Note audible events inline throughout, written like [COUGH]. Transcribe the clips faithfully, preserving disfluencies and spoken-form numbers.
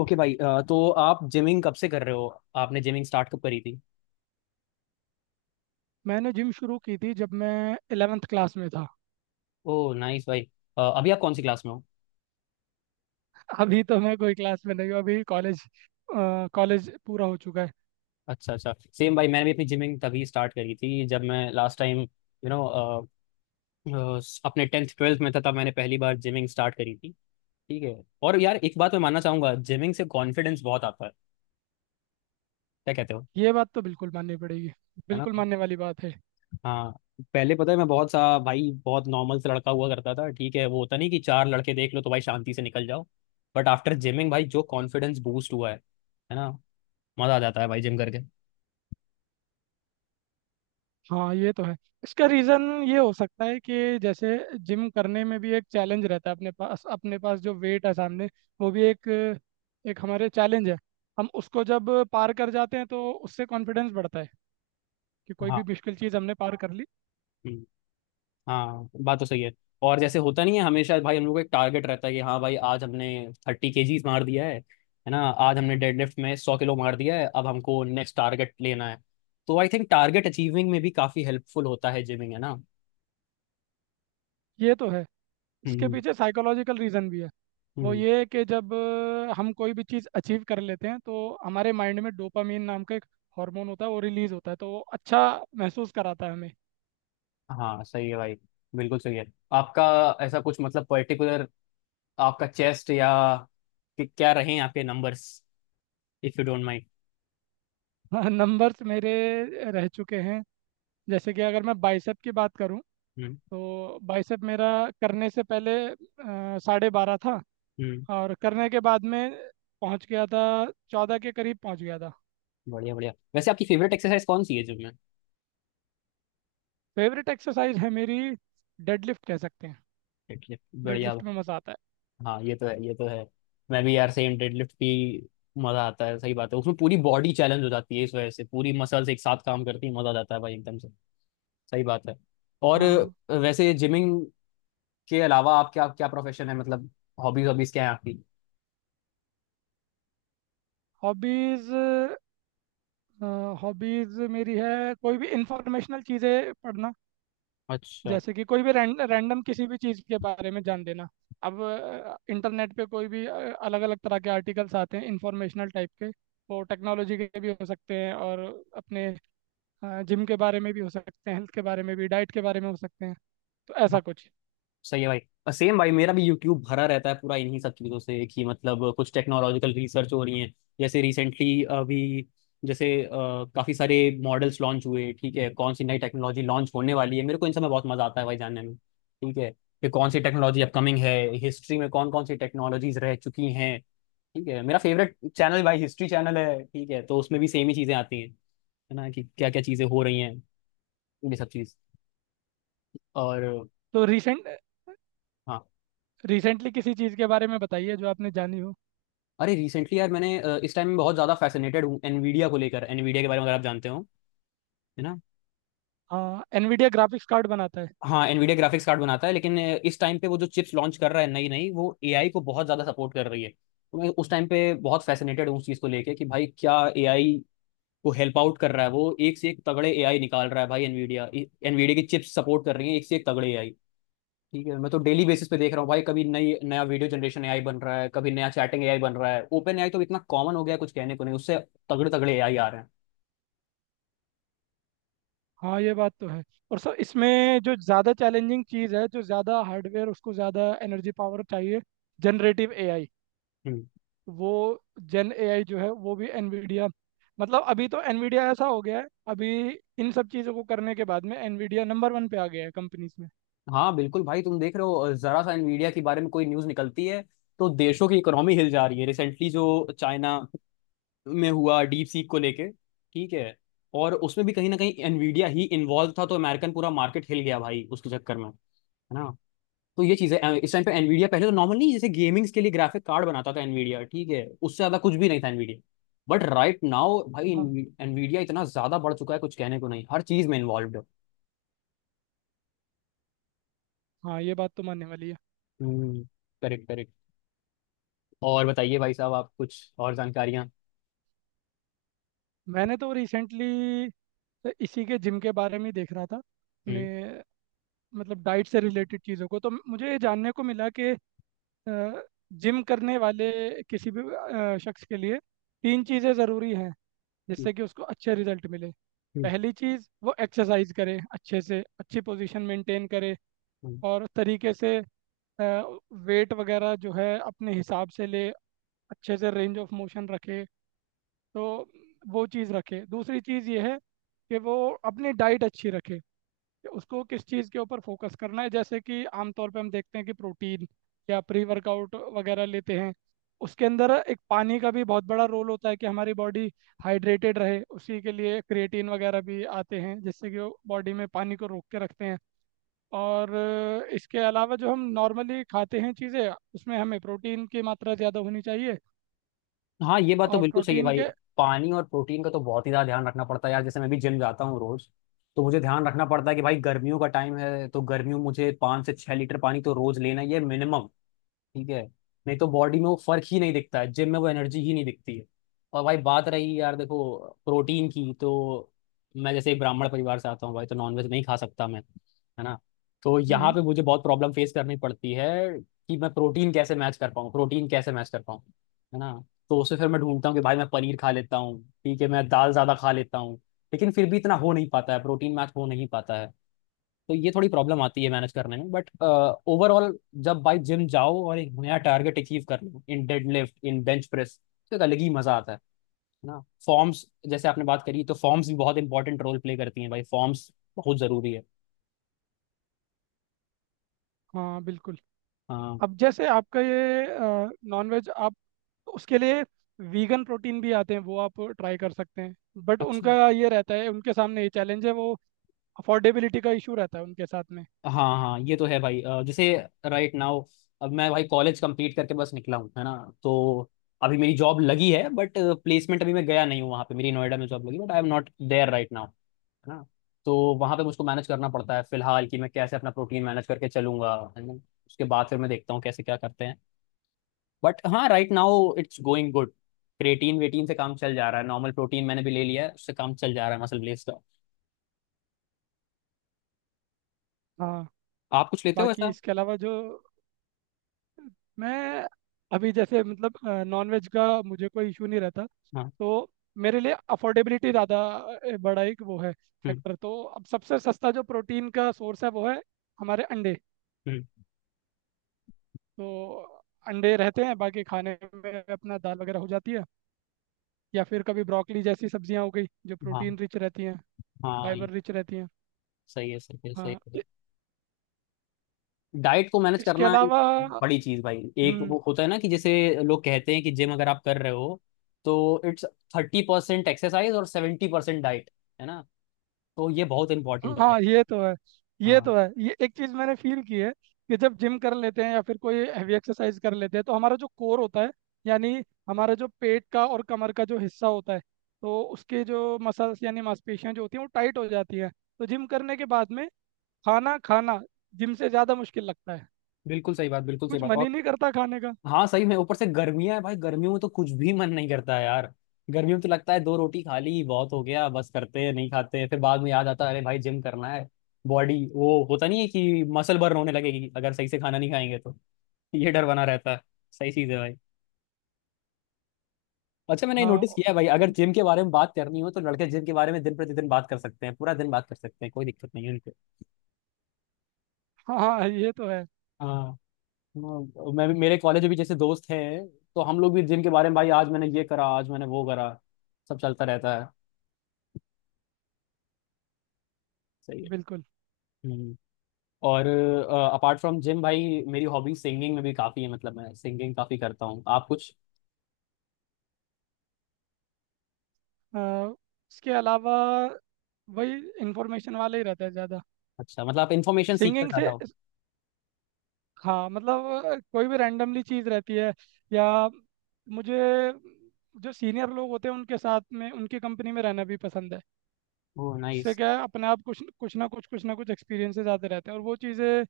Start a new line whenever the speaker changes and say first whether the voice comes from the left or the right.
left: Okay भाई, अ, तो आप जिमिंग कब से कर रहे हो। आपने जिमिंग स्टार्ट कब करी थी।
right: मैंने जिम शुरू की थी जब मैं ग्यारहवीं क्लास में था।
left: ओ नाइस भाई। अ, अभी आप कौन सी क्लास में हो।
right: अभी तो मैं कोई क्लास में नहीं हूँ, अभी कॉलेज कॉलेज पूरा हो चुका है।
left: अच्छा अच्छा। सेम भाई, मैंने भी अपनी जिमिंग तभी स्टार्ट करी थी जब मैं लास्ट टाइम, यू नो अपने टेंथ ट्वेल्थ में था तब मैंने पहली बार जिमिंग स्टार्ट करी थी। ठीक है। और यार एक बात मैं मानना चाहूंगा, जिमिंग से कॉन्फिडेंस बहुत आता है, क्या कहते हो।
right: ये बात तो बिल्कुल माननी पड़ेगी,
left: है ना।
right: बिल्कुल मानने वाली बात है।
left: हाँ। पहले पता है, मैं बहुत सा भाई बहुत नॉर्मल से लड़का हुआ करता था। ठीक है, वो होता नहीं कि चार लड़के देख लो तो भाई शांति से निकल जाओ। बट आफ्टर जिमिंग भाई जो कॉन्फिडेंस बूस्ट हुआ है है ना, मजा आ जाता है भाई जिम करके।
right: हाँ, ये तो है। इसका रीज़न ये हो सकता है कि जैसे जिम करने में भी एक चैलेंज रहता है। अपने पास अपने पास जो वेट है सामने, वो भी एक एक हमारे चैलेंज है। हम उसको जब पार कर जाते हैं तो उससे कॉन्फिडेंस बढ़ता है कि कोई
left: हाँ।
right: भी मुश्किल चीज़ हमने पार कर ली।
left: हम्म। हाँ, बात तो सही है। और जैसे होता नहीं है, हमेशा भाई हम लोग को एक टारगेट रहता है कि हाँ भाई आज हमने थर्टी केजीज मार दिया है है ना, आज हमने डेडलिफ्ट में सौ किलो मार दिया है, अब हमको नेक्स्ट टारगेट लेना है। तो आई थिंक टारगेट अचीविंग में भी काफी हेल्पफुल होता है जिमिंग, है ना।
right: ये तो है, इसके
left: हम्म।
right: पीछे साइकोलॉजिकल रीज़न भी है। वो
left: हम्म।
right: ये है कि जब अ, हम कोई भी चीज़ अचीव कर लेते हैं तो हमारे माइंड में डोपामीन नाम का एक हार्मोन होता है, वो रिलीज़ होता है, तो वो अच्छा महसूस कराता है हमें।
left: हाँ सही है भाई, बिल्कुल सही है। आपका ऐसा कुछ मतलब पर्टिकुलर, आपका चेस्ट, या कि क्या रहे आपके numbers, if you don't mind.
right: [LAUGHS] Numbers मेरे रह चुके हैं जैसे कि अगर मैं बाइसेप की बात करूं,
left: हम्म।
right: तो बाइसेप मेरा करने से पहले अ, साढ़े बारह था
left: हम्म।
right: और करने के बाद में पहुंच गया था, चौदह के करीब पहुंच गया था।
left: बढ़िया बढ़िया। वैसे आपकी फेवरेट एक्सरसाइज कौन सी है जिम में।
right: फेवरेट एक्सरसाइज है मेरी, डेडलिफ्ट कह सकते हैं।
left: डेडलिफ्ट, बढ़िया।
right: डेडलिफ्ट में मज़ा आता है।
left: हाँ ये तो है, ये तो है। मैं भी यार सेम, डेडलिफ्ट भी मजा आता है, सही बात है। उसमें पूरी बॉडी चैलेंज हो जाती है, इस वजह से पूरी मसल्स एक साथ काम करती है, मजा आ जाता है भाई एकदम से। सही बात है। और
right: हाँ।
left: वैसे जिमिंग के अलावा आप क्या क्या प्रोफेशन है मतलब, हॉबीज, हॉबीज क्या है आपकी।
right: हॉबीज, हॉबीज मेरी है कोई भी इंफॉर्मेशनल चीज़ें पढ़ना।
left: अच्छा।
right: जैसे कि कोई भी रैंडम किसी भी चीज़ के बारे में जान लेना। अब इंटरनेट पे कोई भी अलग अलग तरह के आर्टिकल्स आते हैं इंफॉर्मेशनल टाइप के। वो टेक्नोलॉजी के भी हो सकते हैं और अपने जिम के बारे में भी हो सकते हैं, हेल्थ के बारे में भी, डाइट के बारे में हो सकते हैं। तो ऐसा कुछ।
left: सही है भाई। और सेम भाई मेरा भी यूट्यूब भरा रहता है पूरा इन्हीं सब चीज़ों से, कि मतलब कुछ टेक्नोलॉजिकल रिसर्च हो रही है। जैसे रिसेंटली अभी जैसे अ, काफी सारे मॉडल्स लॉन्च हुए। ठीक है, कौन सी नई टेक्नोलॉजी लॉन्च होने वाली है, मेरे को इन सब में बहुत मजा आता है भाई जानने में। ठीक है, कि कौन सी टेक्नोलॉजी अपकमिंग है, हिस्ट्री में कौन कौन सी टेक्नोलॉजीज रह चुकी हैं। ठीक है, मेरा फेवरेट चैनल भाई हिस्ट्री चैनल है, ठीक है, तो उसमें भी सेम ही चीज़ें आती हैं, है ना, कि क्या क्या चीज़ें हो रही हैं, ये सब चीज़। और
right: तो रिसेंट
left: हाँ,
right: रिसेंटली किसी चीज़ के बारे में बताइए जो आपने जानी हो।
left: अरे रिसेंटली यार मैंने अ, इस टाइम में बहुत ज़्यादा फैसिनेटेड हूँ एनवीडिया को लेकर, एनवीडिया के बारे में अगर आप जानते हो, है ना।
right: हाँ, एनवीडिया ग्राफिक्स कार्ड बनाता है।
left: हाँ, एनवीडिया ग्राफिक्स कार्ड बनाता है लेकिन अ, इस टाइम पे वो जो चिप्स लॉन्च कर रहा है नई नई, वो एआई को बहुत ज़्यादा सपोर्ट कर रही है। तो मैं उस टाइम पे बहुत फैसिनेटेड हूँ उस चीज़ को लेके कि भाई क्या एआई को हेल्प आउट कर रहा है। वो एक से एक तगड़े एआई निकाल रहा है भाई, एनवीडिया, एनवीडिया की चिप्स सपोर्ट कर रही है एक से एक तगड़े एआई। ठीक है, मैं तो डेली बेसिस पे देख रहा हूँ भाई, कभी नई नया वीडियो जनरेशन एआई बन रहा है, कभी नया चैटिंग एआई बन रहा है, ओपन एआई तो इतना कॉमन हो गया है, कुछ कहने को नहीं उससे। तगड़े तगड़े एआई आ रहे हैं।
right: हाँ ये बात तो है। और सर इसमें जो ज़्यादा चैलेंजिंग चीज़ है, जो ज़्यादा हार्डवेयर उसको ज़्यादा एनर्जी पावर चाहिए, जनरेटिव एआई।
left: हम्म।
right: वो जन एआई जो है वो भी एनवीडिया, मतलब अभी तो एनवीडिया ऐसा हो गया है। अभी इन सब चीज़ों को करने के बाद में एनवीडिया नंबर वन पे आ गया है कंपनीज में।
left: हाँ बिल्कुल भाई, तुम देख रहे हो जरा सा nvidia के बारे में कोई न्यूज निकलती है तो देशों की इकोनॉमी हिल जा रही है। रिसेंटली जो चाइना में हुआ डीप सीक को लेके, ठीक है, और उसमें भी कहीं ना कहीं nvidia ही इन्वॉल्व था, तो अमेरिकन पूरा मार्केट हिल गया भाई उसके चक्कर में, है ना। तो ये चीज है, इस टाइम पे nvidia, पहले तो नॉर्मल नहीं, जैसे गेमिंग्स के लिए ग्राफिक कार्ड बनाता था nvidia, ठीक है, उससे ज्यादा कुछ भी नहीं था nvidia, बट राइट नाउ भाई
right: हाँ,
left: nvidia इतना ज्यादा बढ़ चुका है, कुछ कहने को नहीं, हर चीज में इन्वॉल्व है।
right: हाँ, ये बात तो मानने वाली है।
left: Correct correct. और बताइए भाई साहब, आप कुछ और जानकारियाँ।
right: मैंने तो रिसेंटली इसी के जिम के बारे में ही देख रहा था अपने,
left: हम्म।
right: मतलब डाइट से रिलेटेड चीज़ों को। तो मुझे ये जानने को मिला कि जिम करने वाले किसी भी अ, शख्स के लिए तीन चीज़ें ज़रूरी हैं
left: हम्म।
right: जिससे कि उसको अच्छे रिजल्ट मिले।
left: हम्म।
right: पहली चीज़, वो एक्सरसाइज करे अच्छे से, अच्छी पोजीशन मेंटेन करे
left: हम्म।
right: और तरीके से वेट वगैरह जो है अपने हिसाब से ले, अच्छे से रेंज ऑफ मोशन रखे। तो वो चीज़ रखे। दूसरी चीज़ ये है कि वो अपनी डाइट अच्छी रखे, कि उसको किस चीज़ के ऊपर फोकस करना है। जैसे कि आमतौर पे हम देखते हैं कि प्रोटीन या प्री वर्कआउट वगैरह लेते हैं, उसके अंदर एक पानी का भी बहुत बड़ा रोल होता है, कि हमारी बॉडी हाइड्रेटेड रहे। उसी के लिए क्रिएटिन वगैरह भी आते हैं, जिससे कि वो बॉडी में पानी को रोक के रखते हैं। और अ, इसके अलावा जो हम नॉर्मली खाते हैं चीज़ें, उसमें हमें प्रोटीन की मात्रा ज़्यादा होनी चाहिए।
left: हाँ ये बात तो
right: और
left: बिल्कुल सही है
right: प्रोटीन
left: भाई।
right: के।
left: पानी और प्रोटीन का तो बहुत ही ज़्यादा ध्यान रखना पड़ता है यार। जैसे मैं भी जिम जाता हूँ रोज तो मुझे ध्यान रखना पड़ता है कि भाई गर्मियों का टाइम है तो गर्मियों में मुझे पाँच से छः लीटर पानी तो रोज लेना ही है मिनिमम। ठीक है, नहीं तो बॉडी में वो फर्क ही नहीं दिखता है, जिम में वो एनर्जी ही नहीं दिखती है। और भाई बात रही यार, देखो प्रोटीन की, तो मैं जैसे एक ब्राह्मण परिवार से आता हूँ भाई तो नॉनवेज नहीं खा सकता मैं, है ना। तो
right: हम्म, हम्म,
left: यहाँ पे मुझे बहुत प्रॉब्लम फेस करनी पड़ती है कि मैं प्रोटीन कैसे मैच कर पाऊँ, प्रोटीन कैसे मैच कर पाऊँ, है ना। तो उससे फिर मैं ढूंढता हूँ कि भाई मैं पनीर खा लेता हूँ, ठीक है, मैं दाल ज़्यादा खा लेता हूँ। लेकिन फिर भी इतना हो नहीं पाता है, प्रोटीन मैच हो नहीं पाता है। तो ये थोड़ी प्रॉब्लम आती है मैनेज करने में, बट ओवरऑल जब भाई जिम जाओ और एक नया टारगेट अचीव कर लो इन डेडलिफ्ट, इन बेंच प्रेस, तो एक अलग ही मजा आता है है ना। फॉर्म्स, जैसे आपने बात करी, तो फॉर्म्स भी बहुत इंपॉर्टेंट रोल प्ले करती हैं भाई, फॉर्म्स बहुत जरूरी है।
right: हाँ बिल्कुल।
left: हाँ।
right: अब जैसे आपका ये नॉनवेज आप, तो उसके लिए वीगन प्रोटीन भी आते हैं, वो आप ट्राई कर सकते हैं। बट
left: अच्छा।
right: उनका ये रहता है, उनके सामने ये चैलेंज है वो, अफोर्डेबिलिटी का इशू रहता है उनके साथ में।
left: हाँ हाँ ये तो है भाई। अ, जैसे राइट नाउ, अब मैं भाई कॉलेज कंप्लीट करके बस निकला हूँ, है ना। तो अभी मेरी जॉब लगी है, बट प्लेसमेंट अभी मैं गया नहीं हूँ वहाँ पे, मेरी नोएडा में जॉब लगी, but I am not there right now, है ना। तो वहां पे मुझको मैनेज करना पड़ता है फिलहाल कि मैं कैसे अपना प्रोटीन मैनेज करके चलूंगा, है ना। उसके बाद फिर मैं देखता हूँ कैसे क्या करते हैं। बट हाँ right now it's going good, creatine वेटिन से काम चल जा रहा है, नॉर्मल प्रोटीन मैंने भी ले लिया है, उससे काम चल जा रहा है मसल ब्लेस का।
right: हाँ।
left: आप कुछ लेते हो
right: बाकी
left: ऐसा।
right: इसके अलावा जो मैं, अभी जैसे मतलब नॉनवेज का मुझे कोई इशू नहीं रहता।
left: हाँ।
right: तो मेरे लिए अफोर्डेबिलिटी ज़्यादा अ, बड़ा एक वो है
left: हम्म।
right: फैक्टर। तो अब सबसे सस्ता जो प्रोटीन का सोर्स है, वो है हमारे अंडे।
left: हम्म।
right: तो अंडे रहते हैं, बाकी खाने में अपना दाल वगैरह हो जाती है, या फिर कभी ब्रोकली जैसी सब्जियां हो गई जो
left: हाँ
right: प्रोटीन रिच रहती हैं,
left: हाँ
right: फाइबर
left: ये
right: रिच रहती हैं।
left: सही है, सही है, सही
right: हाँ
left: है।
right: इ-
left: डाइट को मैनेज
right: इसके
left: करना एक
right: अलावा।
left: बड़ी चीज भाई। एक
right: हम्म।
left: वो होता है ना कि जैसे लोग कहते हैं कि जिम अगर आप कर रहे हो तो इट्स थर्टी परसेंट एक्सरसाइज और सेवेंटी परसेंट डाइट, है ना, तो ये बहुत इंपॉर्टेंट है भाई।
right: हाँ, ये तो है, ये
left: हाँ।
right: तो है। ये एक चीज़ मैंने फील की है कि जब जिम कर लेते हैं या फिर कोई हैवी एक्सरसाइज कर लेते हैं, तो हमारा जो कोर होता है, यानी हमारा जो पेट का और कमर का जो हिस्सा होता है, तो उसके जो मसल्स यानी मांसपेशियां जो होती हैं वो टाइट हो जाती हैं। तो जिम करने के बाद में खाना खाना जिम से ज़्यादा मुश्किल लगता है,
left: बिल्कुल सही बात, बिल्कुल सही
right: कुछ
left: बात।
right: मन ही
left: और
right: नहीं करता खाने का।
left: हाँ सही में, ऊपर से गर्मियां है भाई, गर्मियों में तो कुछ भी मन नहीं करता है यार। गर्मियों में तो लगता है दो रोटी खा ली बहुत हो गया, बस करते हैं नहीं खाते हैं, फिर बाद में याद आता है अरे भाई जिम करना है, बॉडी, वो होता नहीं है कि मसल बर्न होने लगेगी अगर सही से खाना नहीं खाएंगे तो। ये डर बना रहता है। सही चीज है भाई। अच्छा मैंने
right: हाँ,
left: नोटिस किया है भाई, अगर जिम के बारे में बात करनी हो तो लड़के जिम के बारे में दिन प्रतिदिन बात कर सकते हैं, पूरा दिन बात कर सकते हैं, कोई दिक्कत नहीं है उनको।
right: हाँ। हाँ ये तो है।
left: हाँ। हाँ, मैं भी, मेरे कॉलेज में भी जैसे दोस्त हैं तो हम लोग भी जिम के बारे में भाई, आज मैंने ये करा, आज मैंने वो करा, सब चलता रहता है। सही
right: बिल्कुल।
left: है। हम्म। और अपार्ट फ्रॉम जिम भाई, मेरी हॉबी सिंगिंग में भी काफ़ी है, मतलब मैं सिंगिंग काफ़ी करता हूँ। आप कुछ।
right: अ, इसके अलावा वही इंफॉर्मेशन वाला ही रहता है ज़्यादा।
left: अच्छा, मतलब आप इन्फॉर्मेशन सीख कर
right: सिंगिंग
left: जाता
right: से,
left: हो।
right: हाँ, मतलब अ, कोई भी रैंडमली चीज़ रहती है, या मुझे जो सीनियर लोग होते हैं उनके साथ में, उनकी कंपनी में रहना भी पसंद है।
left: ओह
right: उससे
left: नाइस।
right: क्या है, अपने आप कुछ कुछ ना कुछ कुछ ना कुछ एक्सपीरियंसेस आते रहते हैं, और वो चीज़ें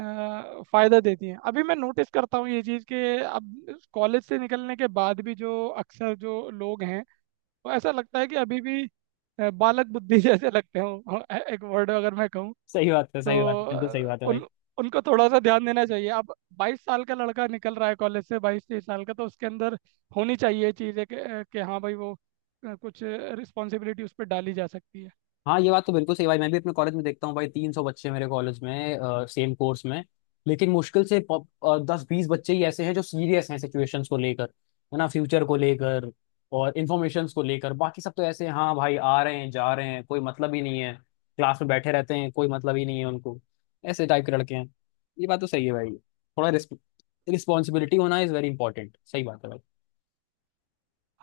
right: फ़ायदा देती हैं। अभी मैं नोटिस करता हूँ ये चीज़, कि अब कॉलेज से निकलने के बाद भी जो अक्सर जो लोग हैं, तो ऐसा लगता है कि अभी भी अ, बालक बुद्धि [LAUGHS] जैसे लगते हो, अ, एक वर्ड अगर मैं कहूँ।
left: सही बात है, सही बात
right: तो
left: है, बिल्कुल सही
right: अ,
left: बात है भाई।
right: उन उनको थोड़ा सा ध्यान देना चाहिए अब। बाईस साल का लड़का निकल रहा है कॉलेज से, बाईस तेईस साल का, तो उसके अंदर होनी चाहिए चीज़ें कि, अ, कि हाँ भाई वो अ, कुछ रिस्पॉन्सिबिलिटी उस पर डाली जा सकती है।
left: हाँ ये बात तो बिल्कुल सही भाई। मैं भी अपने कॉलेज में देखता हूँ भाई, तीन सौ बच्चे मेरे कॉलेज में सेम कोर्स में, लेकिन मुश्किल से पो- अ, दस बीस बच्चे ही ऐसे हैं जो सीरियस हैं सिचुएशंस को लेकर, है ना, फ्यूचर को लेकर, और इन्फॉर्मेशंस को लेकर। बाकी सब तो ऐसे हैं, हाँ भाई आ रहे हैं जा रहे हैं, कोई मतलब ही नहीं है, क्लास में बैठे रहते हैं, कोई मतलब ही नहीं है उनको, ऐसे टाइप के लड़के हैं। ये बात तो सही है भाई, थोड़ा रिस्पॉन्सिबिलिटी होना इज वेरी इंपॉर्टेंट, सही बात है भाई।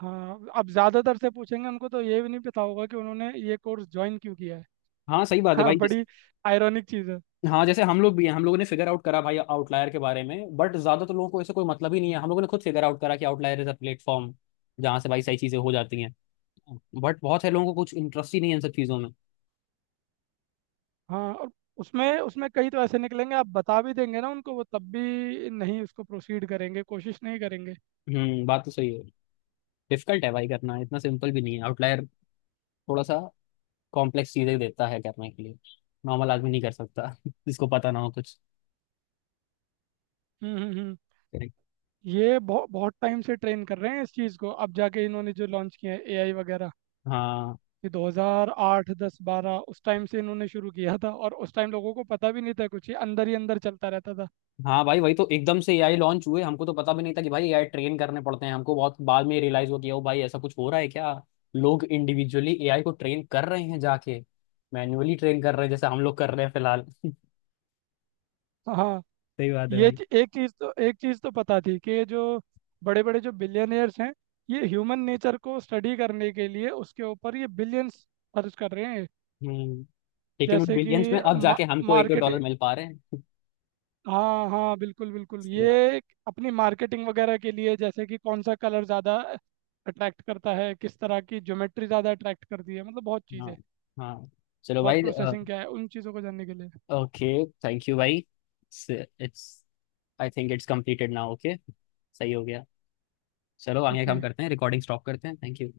right: हाँ अब ज़्यादातर से पूछेंगे उनको तो ये भी नहीं पता होगा कि उन्होंने ये कोर्स ज्वाइन क्यों किया है।
left: हाँ सही बात है
right: हाँ,
left: भाई।
right: बड़ी आयरॉनिक चीज़ है।
left: हाँ, जैसे हम लोग भी हैं, हम लोगों ने फिगर आउट करा भाई आउटलायर के बारे में, बट ज्यादातर लोगों को ऐसे कोई मतलब ही नहीं है। हम लोगों ने खुद फिगर आउट करा कि आउटलायर इज अ प्लेटफॉर्म जहाँ से भाई सही चीजें हो जाती हैं, बट बहुत से लोगों को कुछ इंटरेस्ट ही नहीं है इन सब चीजों में।
right: हाँ। और उसमें उसमें कई तो ऐसे निकलेंगे, आप बता भी देंगे ना उनको, वो तब भी नहीं उसको प्रोसीड करेंगे, कोशिश नहीं करेंगे।
left: हम्म, बात तो सही है। डिफिकल्ट है भाई करना, इतना सिंपल भी नहीं है आउटलायर, थोड़ा सा कॉम्प्लेक्स चीजें देता है करने के लिए, नॉर्मल आदमी नहीं कर सकता [LAUGHS] जिसको पता ना हो कुछ।
right: हम्म हम्म हम्म। ये बहुत बहुत टाइम से ट्रेन कर रहे हैं इस चीज़ को, अब जाके इन्होंने जो लॉन्च किया है एआई वगैरह।
left: हाँ।
right: ये दो हज़ार आठ दस बारह उस टाइम से इन्होंने शुरू किया था, और उस टाइम लोगों को पता भी नहीं था कुछ, ये अंदर ही अंदर चलता रहता था।
left: हाँ भाई वही तो, एकदम से एआई लॉन्च हुए, हमको तो पता भी नहीं था कि भाई एआई ट्रेन करने पड़ते हैं। हमको बहुत बाद में रियलाइज हुआ कि ओ भाई ऐसा कुछ हो रहा है क्या, लोग इंडिविजुअली एआई को ट्रेन कर रहे हैं जाके, मैन्युअली ट्रेन कर रहे हैं, जैसे हम लोग कर रहे हैं फिलहाल [LAUGHS]
right: हाँ,
left: सही बात है
right: ये
left: भाई।
right: च- एक चीज़ तो एक चीज़ तो पता थी कि ये जो बड़े बड़े जो बिलियनियर्स हैं, ये ह्यूमन नेचर को स्टडी करने के लिए उसके ऊपर ये बिलियंस खर्च कर रहे हैं।
left: हम्म। लेकिन उन
right: जैसे कि
left: बिलियंस में अब
right: मा,
left: जाके हमको एक दो
right: मार्केट,
left: डॉलर मिल पा रहे हैं [LAUGHS]
right: हाँ हाँ बिल्कुल बिल्कुल,
left: सही
right: ये
left: बात।
right: एक अपनी मार्केटिंग वगैरह के लिए, जैसे कि कौन सा कलर ज़्यादा अट्रैक्ट करता है, किस तरह की ज्योमेट्री ज़्यादा अट्रैक्ट करती है, मतलब बहुत
left: हाँ
right: चीज़ें,
left: हाँ। चलो
right: थॉट
left: भाई।
right: प्रोसेसिंग क्या है, उन चीज़ों को जानने के लिए।
left: ओके, थैंक यू भाई। It's, I think it's completed now, okay, सही हो गया। चलो आगे
right: ओके।
left: काम करते हैं, रिकॉर्डिंग स्टॉप करते हैं, थैंक यू।